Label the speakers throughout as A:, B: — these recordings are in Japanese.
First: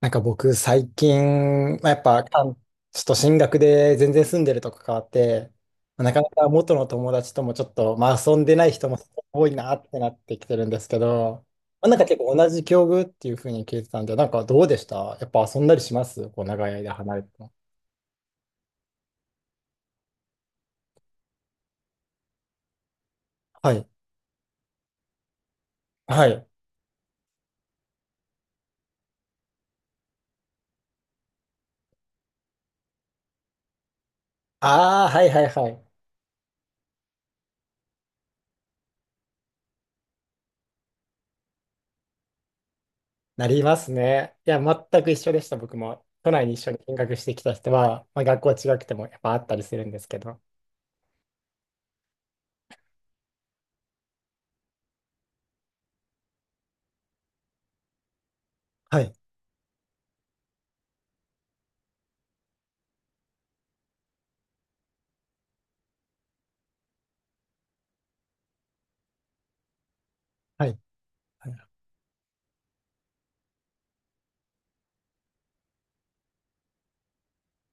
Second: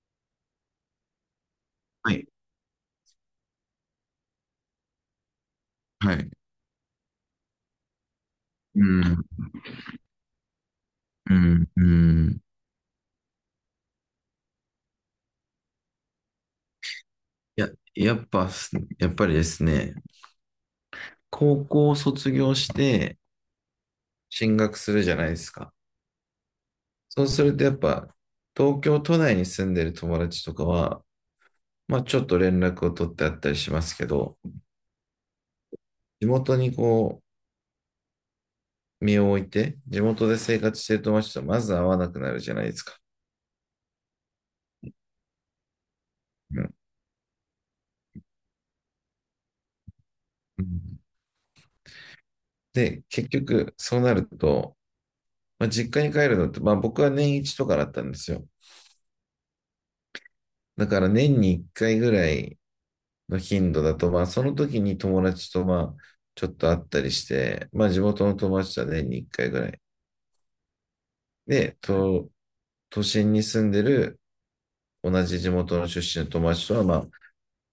A: なんか僕最近、まあ、やっ
B: は
A: ぱ、
B: い。
A: ちょっと進学で全然住んでるとこ変わって、まあな
B: は
A: かな
B: い。
A: か元の友達ともちょっと、まあ、遊んでない
B: う
A: 人も
B: ん、
A: 多いなってなってきてるんですけ
B: う
A: ど、
B: ん、う
A: まあ、なんか結構
B: ん。
A: 同じ境遇っていうふうに聞いてたんで、なんかどうでしたやっぱ遊んだりしますこう長い間離れても？
B: や、やっぱす、やっぱりですね、高校を卒業して
A: はい。
B: 進学するじゃないですか。
A: はい。
B: そうするとやっぱ、東京都内に住んでる友達とかは、まあちょっと連絡を取ってあったりしますけど、
A: ああ、はいはいはい。
B: 地元にこう、身を置いて、地元で生活してる友達とまず会わなくなるじゃないですか。
A: なりますね。いや、全く一緒でした、僕も。都内に
B: う
A: 一緒
B: ん。
A: に見学してきた人は、まあ、学校違くてもやっぱあったりするんですけど。
B: うん。で、結局、そうなると、まあ、実家に帰るのって、まあ僕は年一とかだったんですよ。
A: はい。
B: だから年に1回ぐらいの頻度だと、まあその時に友達とまあちょっと会ったりして、まあ地元の友達とは年に1回ぐらい。
A: はい。
B: で、都心に住んでる同じ地元の出身の友達とはまあ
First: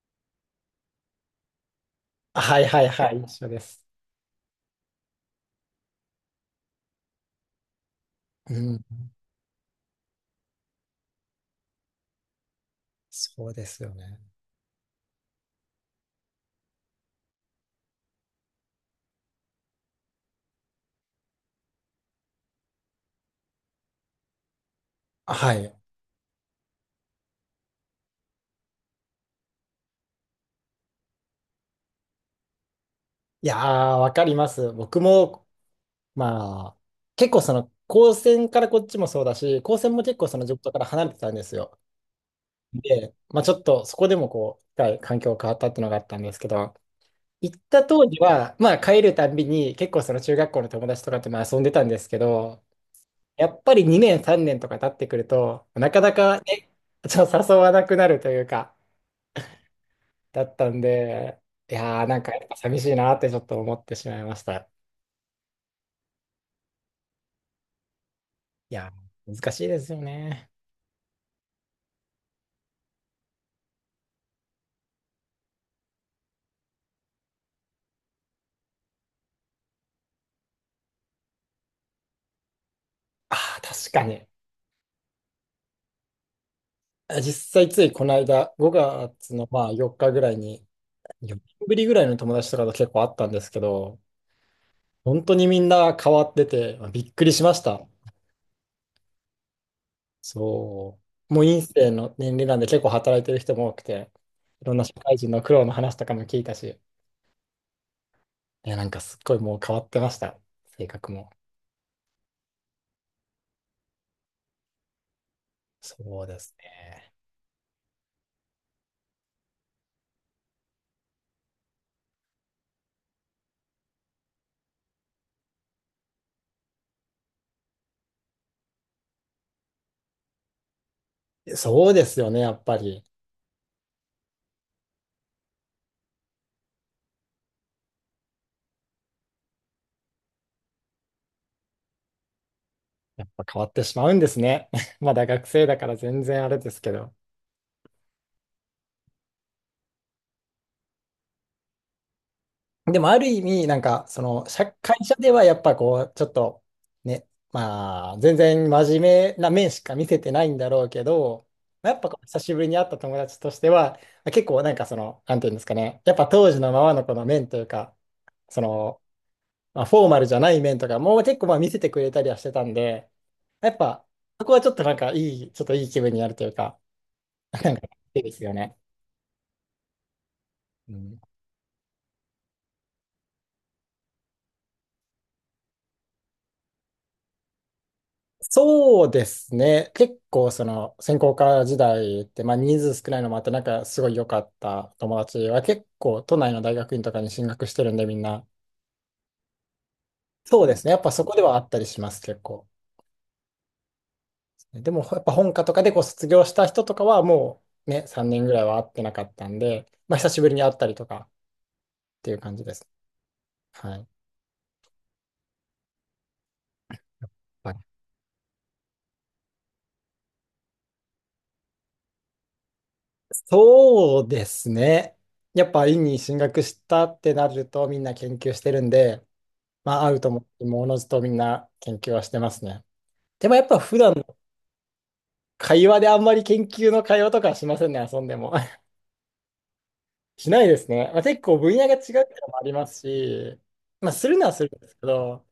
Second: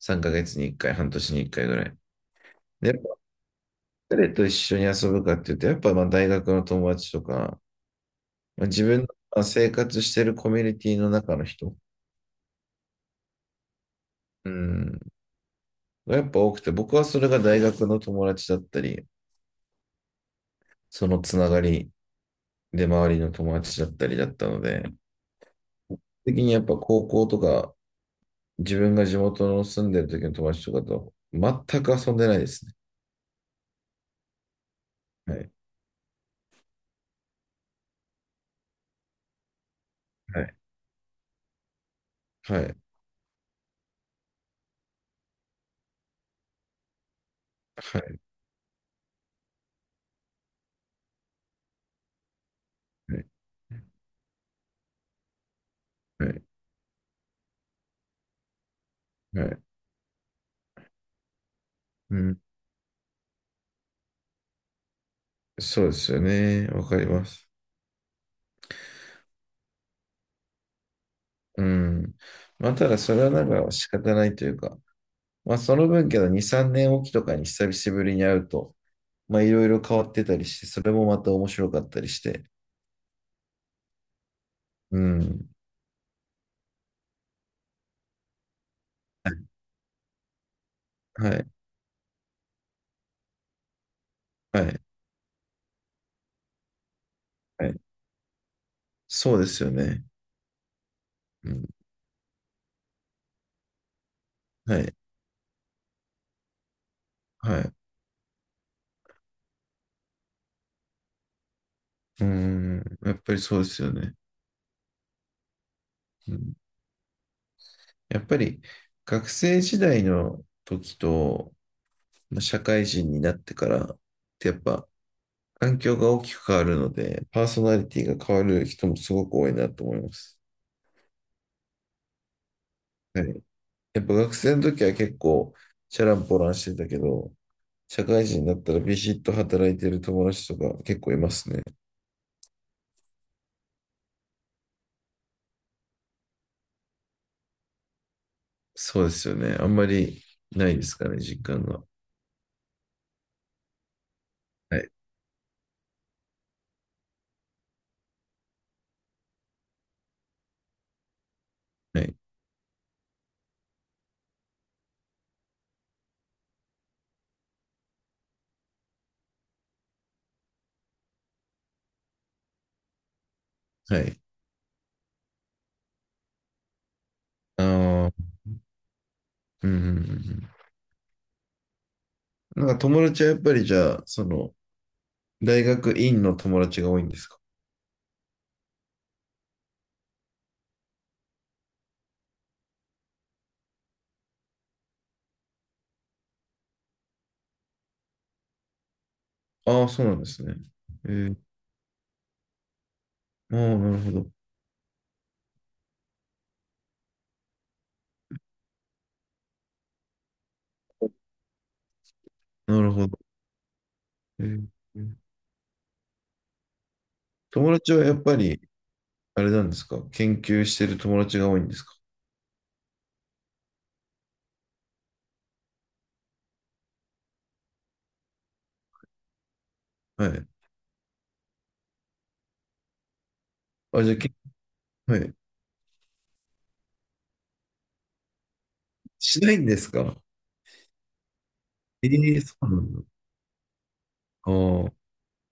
B: 3ヶ月に1回、半年に1回ぐらい。
A: はいはい
B: で、
A: はい、一緒です。
B: 誰と一緒に遊ぶかっていうと、やっぱまあ大学の友達とか、
A: う
B: まあ、
A: ん、
B: 自分の生活してるコミュニティの中の人、
A: そうですよね。
B: うん、がやっぱ多くて、僕はそれが大学の友達だったり、そのつながりで、周りの友達だったりだったので、
A: はい。
B: 的にやっぱ高校とか、自分が地元の住んでる時の友達とかと全く遊んでないですね。
A: いやー、わかります。僕
B: は
A: も、
B: い。
A: まあ、結構その、高専からこっちもそうだし、高専も結構そ
B: は
A: の地
B: い。
A: 元から離れてたんですよ。
B: はい。
A: で、まあちょっとそこでもこう、一回環境変わったっていうのがあったんですけど、行った当時
B: は
A: は、まあ帰るたんびに結構その中学校の友達とかとまあ遊んでたんですけど、
B: い。
A: やっぱり2年3年とか経ってくると、なかな
B: は
A: か
B: い。
A: ね、ちょっと誘わなくなるというか、
B: はい。
A: だったんで、いやー、
B: う
A: なんか
B: ん。
A: やっぱ寂しいなってちょっと思ってしまいました。
B: そうですよね。わかります。
A: いやー、難しいですよね。
B: うん。まあ、ただそれはなんか仕方ないというか、まあ、その分けど2、3年おきとかに久しぶりに会うと、まあ、いろいろ変わってたりして、それもまた面白かったりして。
A: ああ、確かに。
B: うん。
A: 実際ついこの間、5
B: は
A: 月
B: い。
A: のまあ4日ぐらいに、
B: は
A: 4
B: い。
A: 年ぶりぐらいの友達とかと結構あったんですけど、
B: はい。
A: 本当にみんな変わってて、まあびっくりしまし
B: はい。
A: た。
B: そうですよね。
A: そう。もう
B: う
A: 院
B: ん。
A: 生の年齢なんで結構働いてる人も多くて、いろん
B: は
A: な社
B: い。
A: 会人の苦労の話とかも聞いたし、
B: はい。う
A: いや、なんかすっごいもう変わってました。性格も。
B: ーん。やっぱりそうですよね。
A: そう
B: う
A: です
B: ん、
A: ね。
B: やっぱり学生時代の時と、まあ、社会人になってからってやっぱ環境が大きく変わるので、パーソナリティが変わる人もすごく多いなと思います。
A: そうですよね、やっぱり。
B: はい。やっぱ学生の時は結構チャランポランしてたけど、社会人になったらビシッと働いてる友達とか結構いますね。
A: やっぱ変わってしまうんですね。まだ学生だから全然あれですけど。
B: そうですよね。あんまりないですかね、実感が。
A: でもある意味、なんか、その、社
B: はい。
A: 会社ではやっぱこう、ちょっと、ね、まあ、全然真面目な面しか見せてないんだろうけど、まあやっ
B: は
A: ぱ
B: い。
A: こう久しぶりに会った友達としては、結構なんかその、なんていうんですかね、やっぱ当時のままのこの面というか、その、まあ、フォーマルじゃない面とかも結構まあ見せてくれたりはしてたんで、やっ
B: は
A: ぱ、
B: い。
A: そこはちょっとなんかいい、ちょっといい気分になるというか、なんか、
B: あ
A: いい
B: あ、
A: ですよね。
B: うんうんうんうん。
A: うん、
B: なんか友達はやっぱりじゃあ、その、大学院の友達が多いんですか？
A: そうですね。結構、その、専攻科時代って、まあ、人数少ないのもあって、なんか、すごい良かった友達は、結構、都内の大学院とかに進学してるんで、みんな。
B: ああー、そうなんですね。
A: そうですね。やっ
B: え
A: ぱそこ
B: ー、
A: ではあったりします、結構。
B: ああ、なるほど。
A: でも、やっぱ本科とかでこう卒業した人とかは、もうね、3年ぐらいは会ってなかったんで、まあ、久しぶりに会ったりとかっていう感じで
B: な
A: す。
B: るほど。
A: はい。
B: えー、
A: は
B: 友
A: い。
B: 達はやっぱり、あれなんですか？研究してる友達が多いんですか？
A: そうですね。やっぱ、院に進学したってなると、みんな研究してるんで、まあ、合う
B: は
A: と思っ
B: い。
A: て、もおのずとみんな研究はしてますね。でもやっぱ普
B: あ、じ
A: 段
B: ゃあ、け、
A: の
B: はい。
A: 会話であんまり研究の会話とかはしませんね、遊んでも。
B: しないんですか？
A: しないですね。まあ、結構分野が違うっ
B: え
A: て
B: え、
A: の
B: そ
A: もあ
B: う
A: り
B: な
A: ま
B: ん
A: す
B: だ。
A: し、まあ、するの
B: あ
A: はするんで
B: あ、
A: すけど、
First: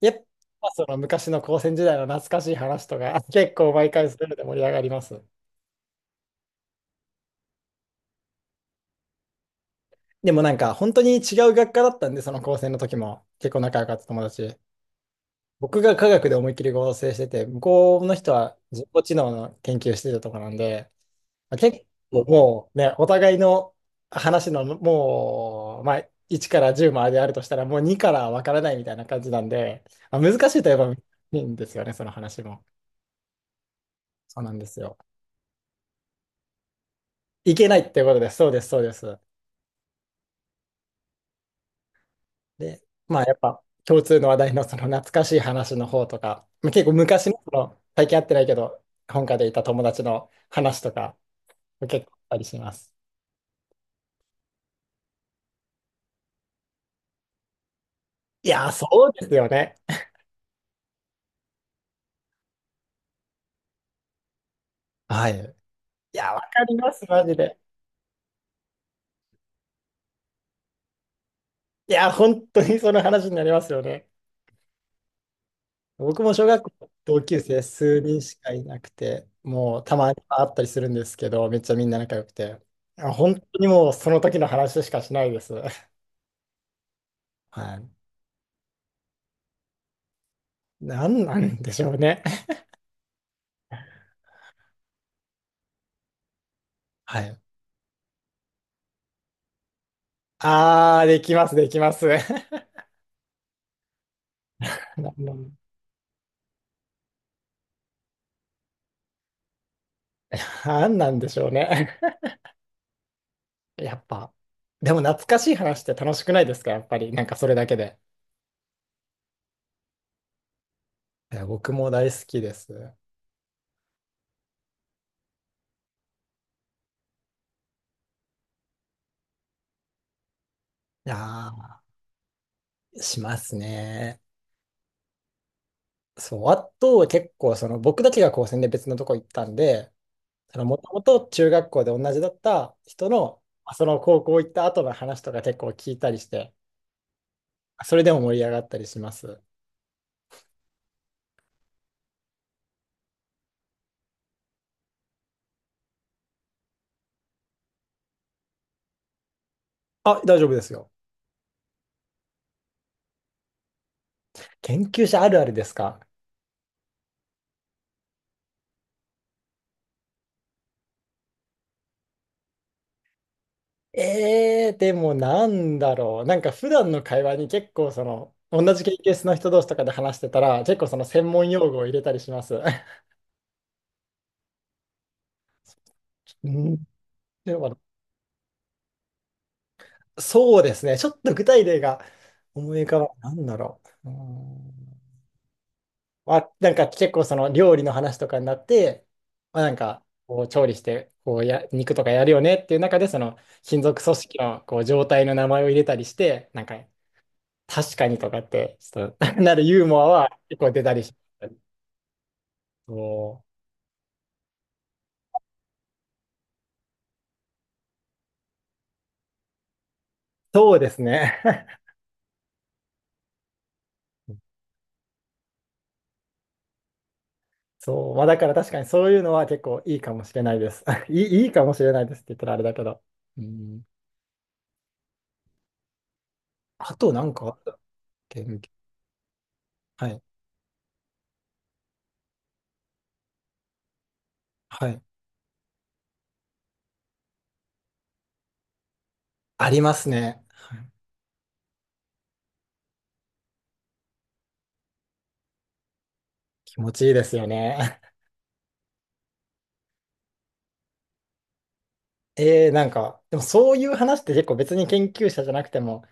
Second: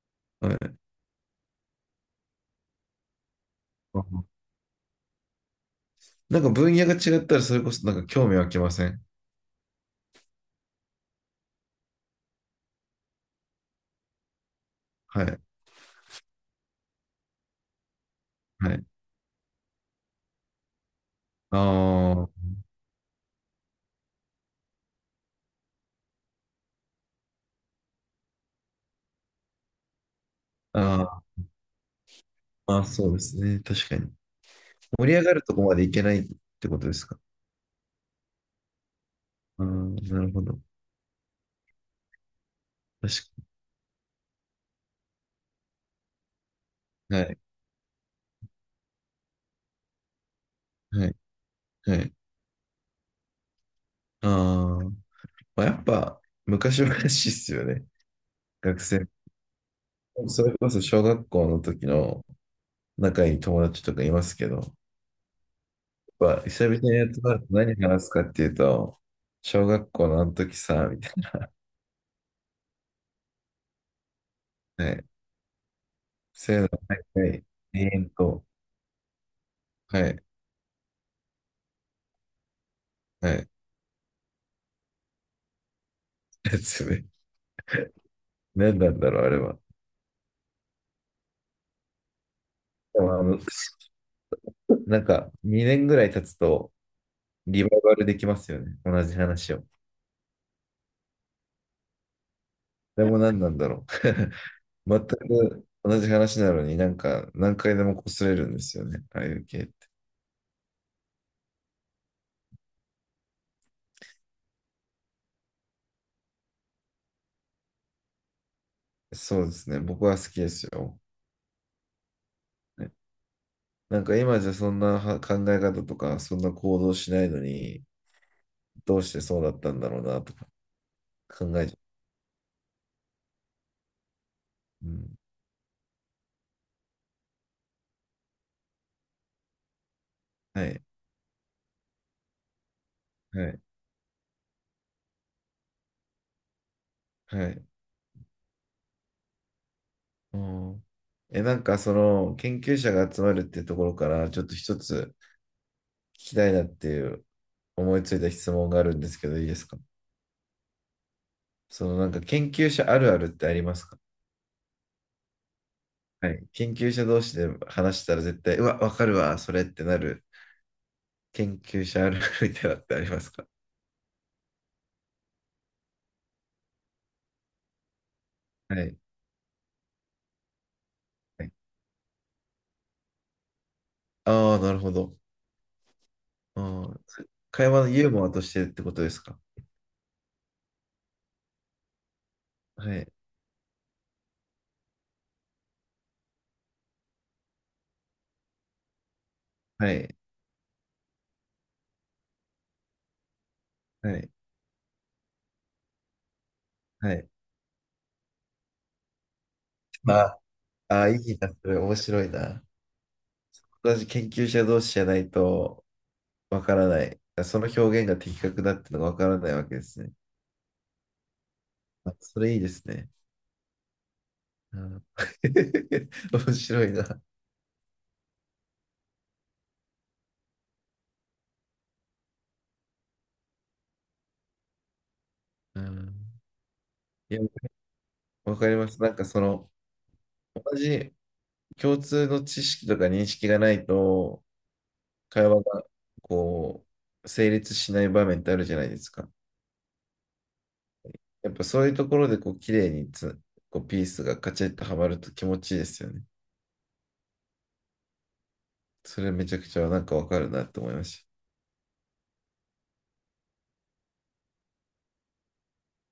A: やっ
B: はい。
A: ぱその昔の高専時代の懐かしい話とか、結構毎回するの
B: あ、
A: で盛り上がります。
B: なんか分野が違ったら、それこそなんか興味湧きません？
A: でもなんか本当に違う学科だったんで、その高専の時も結構仲良かった友達。
B: はい。
A: 僕が科学で思いっきり合成してて、向こうの人は
B: はい。
A: 人工知能の研究してたとこなんで、結構
B: あ
A: もうね、お互いの話のもう、まあ、1から10まであるとしたら、もう2からわからないみたいな感じなんで、まあ、難しいといえ
B: あ、
A: ば難し
B: ああ、
A: いんですよね、その話も。
B: まあそうですね。確かに。
A: そうなんですよ。
B: 盛り上がるとこまでいけないってことですか？
A: いけないっていうことです。そうです、そうです。
B: ああ、なるほど。
A: で、
B: 確
A: まあやっ
B: か
A: ぱ共通の話題のその懐かしい話の方とか、まあ結構
B: に。は
A: 昔の、
B: い。
A: その最近会ってないけど、本家でいた友達の話と
B: は
A: か、
B: い。は
A: 結構
B: い。
A: あったりします。
B: ああ。まあ、やっぱ、昔々っすよね。
A: いやー、
B: 学
A: そ
B: 生。
A: うですよね。
B: それこそ小学校の時の仲いい友達とかいますけど、や
A: はい。
B: っ
A: いや、わ
B: ぱ、
A: か
B: 久
A: り
B: 々
A: ます、
B: に集
A: マ
B: ま
A: ジ
B: ると
A: で。
B: 何話すかっていうと、小学校のあの時さ、みたい
A: いや、本当にその話になりますよね。
B: な。はい。
A: 僕も小
B: そうい
A: 学
B: うの、
A: 校
B: は
A: 同
B: い。は
A: 級
B: い。
A: 生
B: 延
A: 数人
B: 々
A: し
B: と。
A: かいなくて、もうた
B: は
A: まに
B: い。
A: 会ったりするんですけど、めっちゃみんな仲良くて、あ、本
B: はい。
A: 当にもうその時の話しかしないです。
B: やつね。
A: はい。
B: 何なんだろう、あれは。
A: なんなんでしょうね。
B: でも、あの、なんか、2年ぐらい経つと、
A: はい。
B: リバイバルできますよね。同じ話を。
A: あー、できます、できます。
B: でも何なんだろう。全
A: なん
B: く同じ話なのになんか何回でも擦れるんですよね。ああいう系って。
A: なんなんでしょうね。やっぱ、でも懐かしい話って楽しくないですか、やっぱり。なんかそれだけで。
B: そうですね。僕は好きですよ。
A: いや僕も大好きで
B: ね、
A: す。
B: なんか今じゃそんなは考え方とか、そんな行動しないのに、どうしてそうだったんだろうなとか考えちゃ
A: ああ、しますね。
B: う。うん。
A: そう、あとは結構その僕だけが高専で別のとこ行ったんで、
B: は
A: も
B: い。
A: ともと中学校で同じだった人の、
B: はい。
A: まあその高校行った後の話とか結構聞いたりして、
B: はい。
A: それでも盛り上がったりします。
B: うん。え、なんかその研究者が集まるっていうところから、ちょっと一つ聞きたいなっていう、思いついた質問があるんですけど、いいですか？
A: あ、大丈夫ですよ。
B: そのなんか研究者あるあるってありますか？
A: 研究者あるあるですか？
B: はい、研究者同士で話したら絶対、うわ、わかるわ、それってなる研究者あるあるみたいなのってありますか？
A: でもなんだろう。なんか普段の会話に結構その、同
B: は
A: じ研
B: い。
A: 究室の人同士とかで話してたら、結構その専
B: は
A: 門
B: い、
A: 用語を入れたりします。
B: ああ、なるほど。
A: う
B: あ
A: ん。
B: あ、そ、
A: で
B: 会
A: も
B: 話のユーモアとしてってことですか？
A: そうですね。ちょっと具体例が思い浮
B: は
A: かば
B: い。
A: ない。なんだろう。うーん。まあ、なんか結構その料理の話とかになって、まあ、なん
B: は
A: か
B: い。
A: こう調理してこうや肉とかやるよねっていう中でその金属
B: は
A: 組
B: い。
A: 織のこう状態の名前を入れたりして、なんか
B: はい。
A: 確かにとかってちょっと なるユーモア
B: あ
A: は結構出たり
B: あ、い
A: し
B: い
A: ま
B: な、
A: す。
B: それ面白いな。
A: そう、
B: 私、研究者同士じゃないとわからない。その表現が的確だってのがわからないわけですね。
A: そうですね。
B: あ、それいいですね。うん、面白いな。
A: そう、まあ、だから確かにそういうのは結構いいかもしれないです。いいかもしれないですって言ったらあれだけど。うん。
B: うん、
A: あとなん
B: いや、
A: か、け
B: わ
A: ん
B: かります。なんかその、
A: はい。
B: 同じ共通の知識とか認識がないと、
A: はい。
B: 会話がこう、成立しない場面ってあるじゃないですか。
A: ありますね。はい。
B: やっぱそういうところでこう、綺麗にこう、ピースがカチッとはまると気持ちいいですよね。
A: 気持ちいいですよね。
B: それめちゃくちゃなんかわかるなって思いまし
A: なんか、でもそういう話って結構別に研究者じゃなくても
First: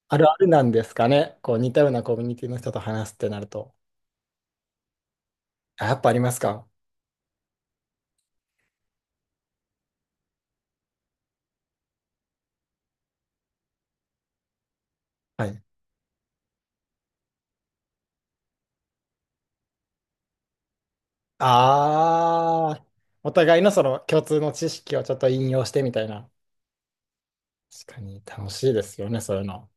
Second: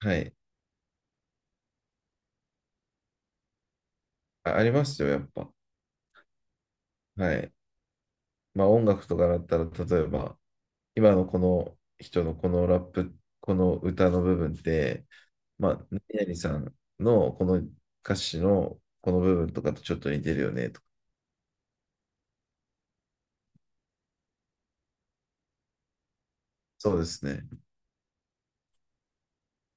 B: た。は
A: ある
B: い。
A: あるなんですかね。こう似たようなコミュニティの人と話すってなると。
B: あ、ありますよ、やっぱ。
A: あ、やっぱありますか。
B: はい。まあ音楽とかだったら、例えば、今のこの人のこのラップ、この歌の部分って、
A: はい。
B: まあ、何々さんのこの歌詞のこの部分とかとちょっと似てるよねとか。
A: ああ、お互いのその共通の知識をちょっと引用してみたいな。
B: そうですね。
A: 確かに楽しいですよね、そういうの。